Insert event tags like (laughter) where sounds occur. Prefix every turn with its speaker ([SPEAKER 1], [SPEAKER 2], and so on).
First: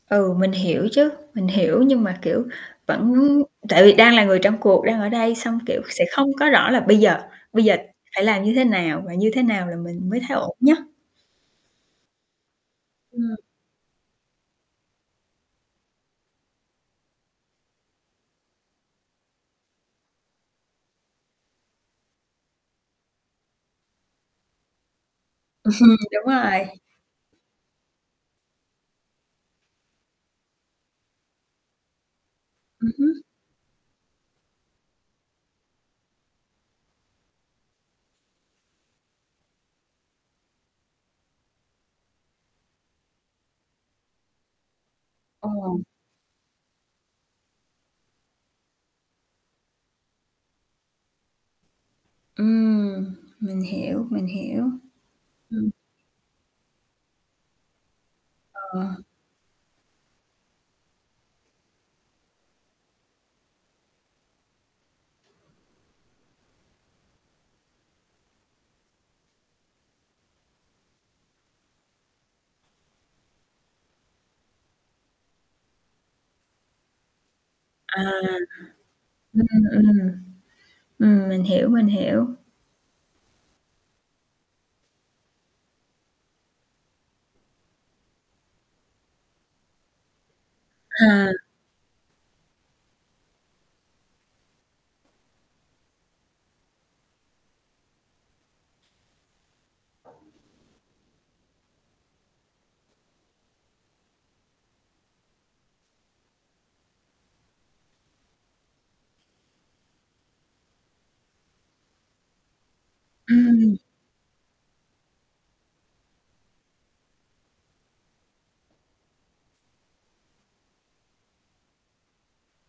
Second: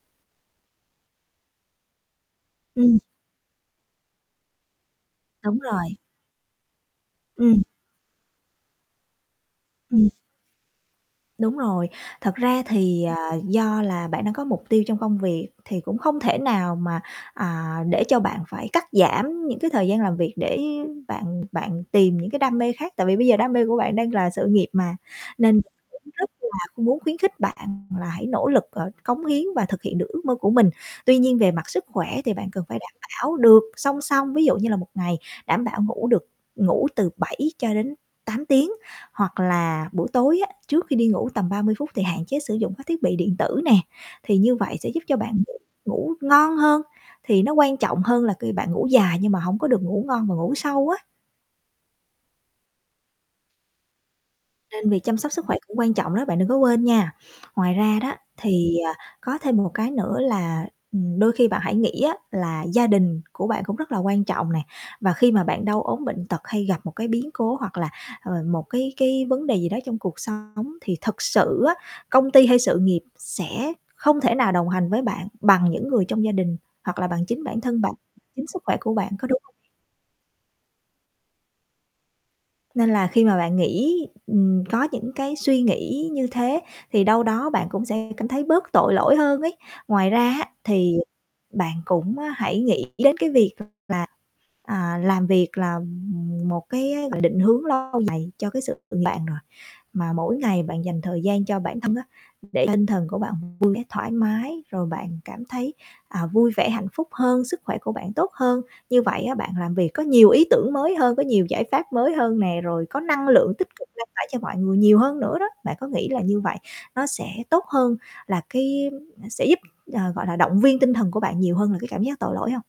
[SPEAKER 1] Ừ, mình hiểu chứ, mình hiểu. Nhưng mà, kiểu,
[SPEAKER 2] Ừm.
[SPEAKER 1] vẫn tại vì đang là người trong cuộc, đang ở đây, xong,
[SPEAKER 2] Đúng
[SPEAKER 1] kiểu,
[SPEAKER 2] rồi.
[SPEAKER 1] sẽ không có rõ là bây giờ
[SPEAKER 2] Ừm.
[SPEAKER 1] bây giờ phải làm như thế nào và như thế nào là mình
[SPEAKER 2] Ừm.
[SPEAKER 1] mới thấy ổn nhất.
[SPEAKER 2] Đúng rồi, thật ra thì, ờ,
[SPEAKER 1] Ừm.
[SPEAKER 2] do là bạn đang có mục tiêu trong công việc, thì cũng không thể nào mà, à, để cho bạn phải cắt giảm những cái thời gian làm việc, để bạn bạn tìm những cái đam mê khác, tại vì bây giờ đam mê của bạn đang là sự nghiệp mà, nên mình
[SPEAKER 1] (chuckles)
[SPEAKER 2] cũng
[SPEAKER 1] Đúng
[SPEAKER 2] rất là
[SPEAKER 1] rồi.
[SPEAKER 2] muốn khuyến khích bạn là hãy nỗ lực, ờ, cống hiến và thực hiện được ước mơ của mình. Tuy nhiên về mặt sức khỏe thì bạn cần phải
[SPEAKER 1] Ừm
[SPEAKER 2] đảm
[SPEAKER 1] hứm.
[SPEAKER 2] bảo được song song, ví dụ như là một ngày đảm bảo ngủ được ngủ từ 7-8 tiếng. Hoặc là buổi tối á trước khi đi ngủ tầm 30 phút thì hạn chế sử dụng các thiết bị điện tử nè, thì như vậy sẽ giúp cho bạn ngủ
[SPEAKER 1] Ờ.
[SPEAKER 2] ngủ ngon hơn, thì nó quan trọng hơn là ki bạn ngủ dài nhưng mà hổng có được ngủ ngon và ngủ sâu á.
[SPEAKER 1] Ừm, mình hiểu, mình hiểu.
[SPEAKER 2] Nên việc chăm sóc sức khỏe
[SPEAKER 1] Ừm.
[SPEAKER 2] cũng quan trọng đó, bạn đừng có quên nha. Ngoài ra đó, thì,
[SPEAKER 1] Ờ.
[SPEAKER 2] à, có thêm một cái nữa là, ừm, đôi khi bạn hãy nghĩ á là gia đình của bạn cũng rất là quan trọng nè, và khi mà bạn đau ốm bệnh tật hay gặp một cái biến cố hoặc là, ờ, một, cái cái, vấn đề gì đó trong cuộc sống, thì thật sự á, công ty hay sự nghiệp sẽ không thể nào đồng hành với bạn bằng những người trong gia đình hoặc là bằng chính bản thân bạn,
[SPEAKER 1] À,
[SPEAKER 2] chính sức khỏe của bạn, có đúng
[SPEAKER 1] ừm,
[SPEAKER 2] hông nè?
[SPEAKER 1] ừm, ừm, mình hiểu, mình hiểu.
[SPEAKER 2] Nên là khi mà bạn nghĩ, ừm, có những cái suy nghĩ như thế, thì đâu đó bạn cũng sẽ cảm thấy bớt tội lỗi hơn ấy. Ngoài ra á thì
[SPEAKER 1] À.
[SPEAKER 2] bạn cũng, ơ, hãy nghĩ đến cái việc là, à, làm việc là, ừm, một cái, gọi là, định hướng lâu dài cho cái sự nghiệp bạn rồi, mà mỗi ngày bạn dành thời gian cho bản thân á, để tinh thần của bạn vui vẻ thoải mái, rồi bạn cảm thấy, à, vui vẻ hạnh phúc hơn, sức khỏe của bạn tốt hơn, như vậy á bạn làm việc có nhiều ý tưởng mới hơn, có nhiều giải pháp mới hơn nè, rồi có năng lượng tích
[SPEAKER 1] Ừm.
[SPEAKER 2] cực lan tỏa cho mọi người nhiều hơn nữa đó. Bạn có nghĩ là như vậy nó sẽ tốt hơn là cái à, sẽ giúp, ờ, gọi là, động viên tinh thần của bạn nhiều hơn là cái cảm giác tội lỗi hông?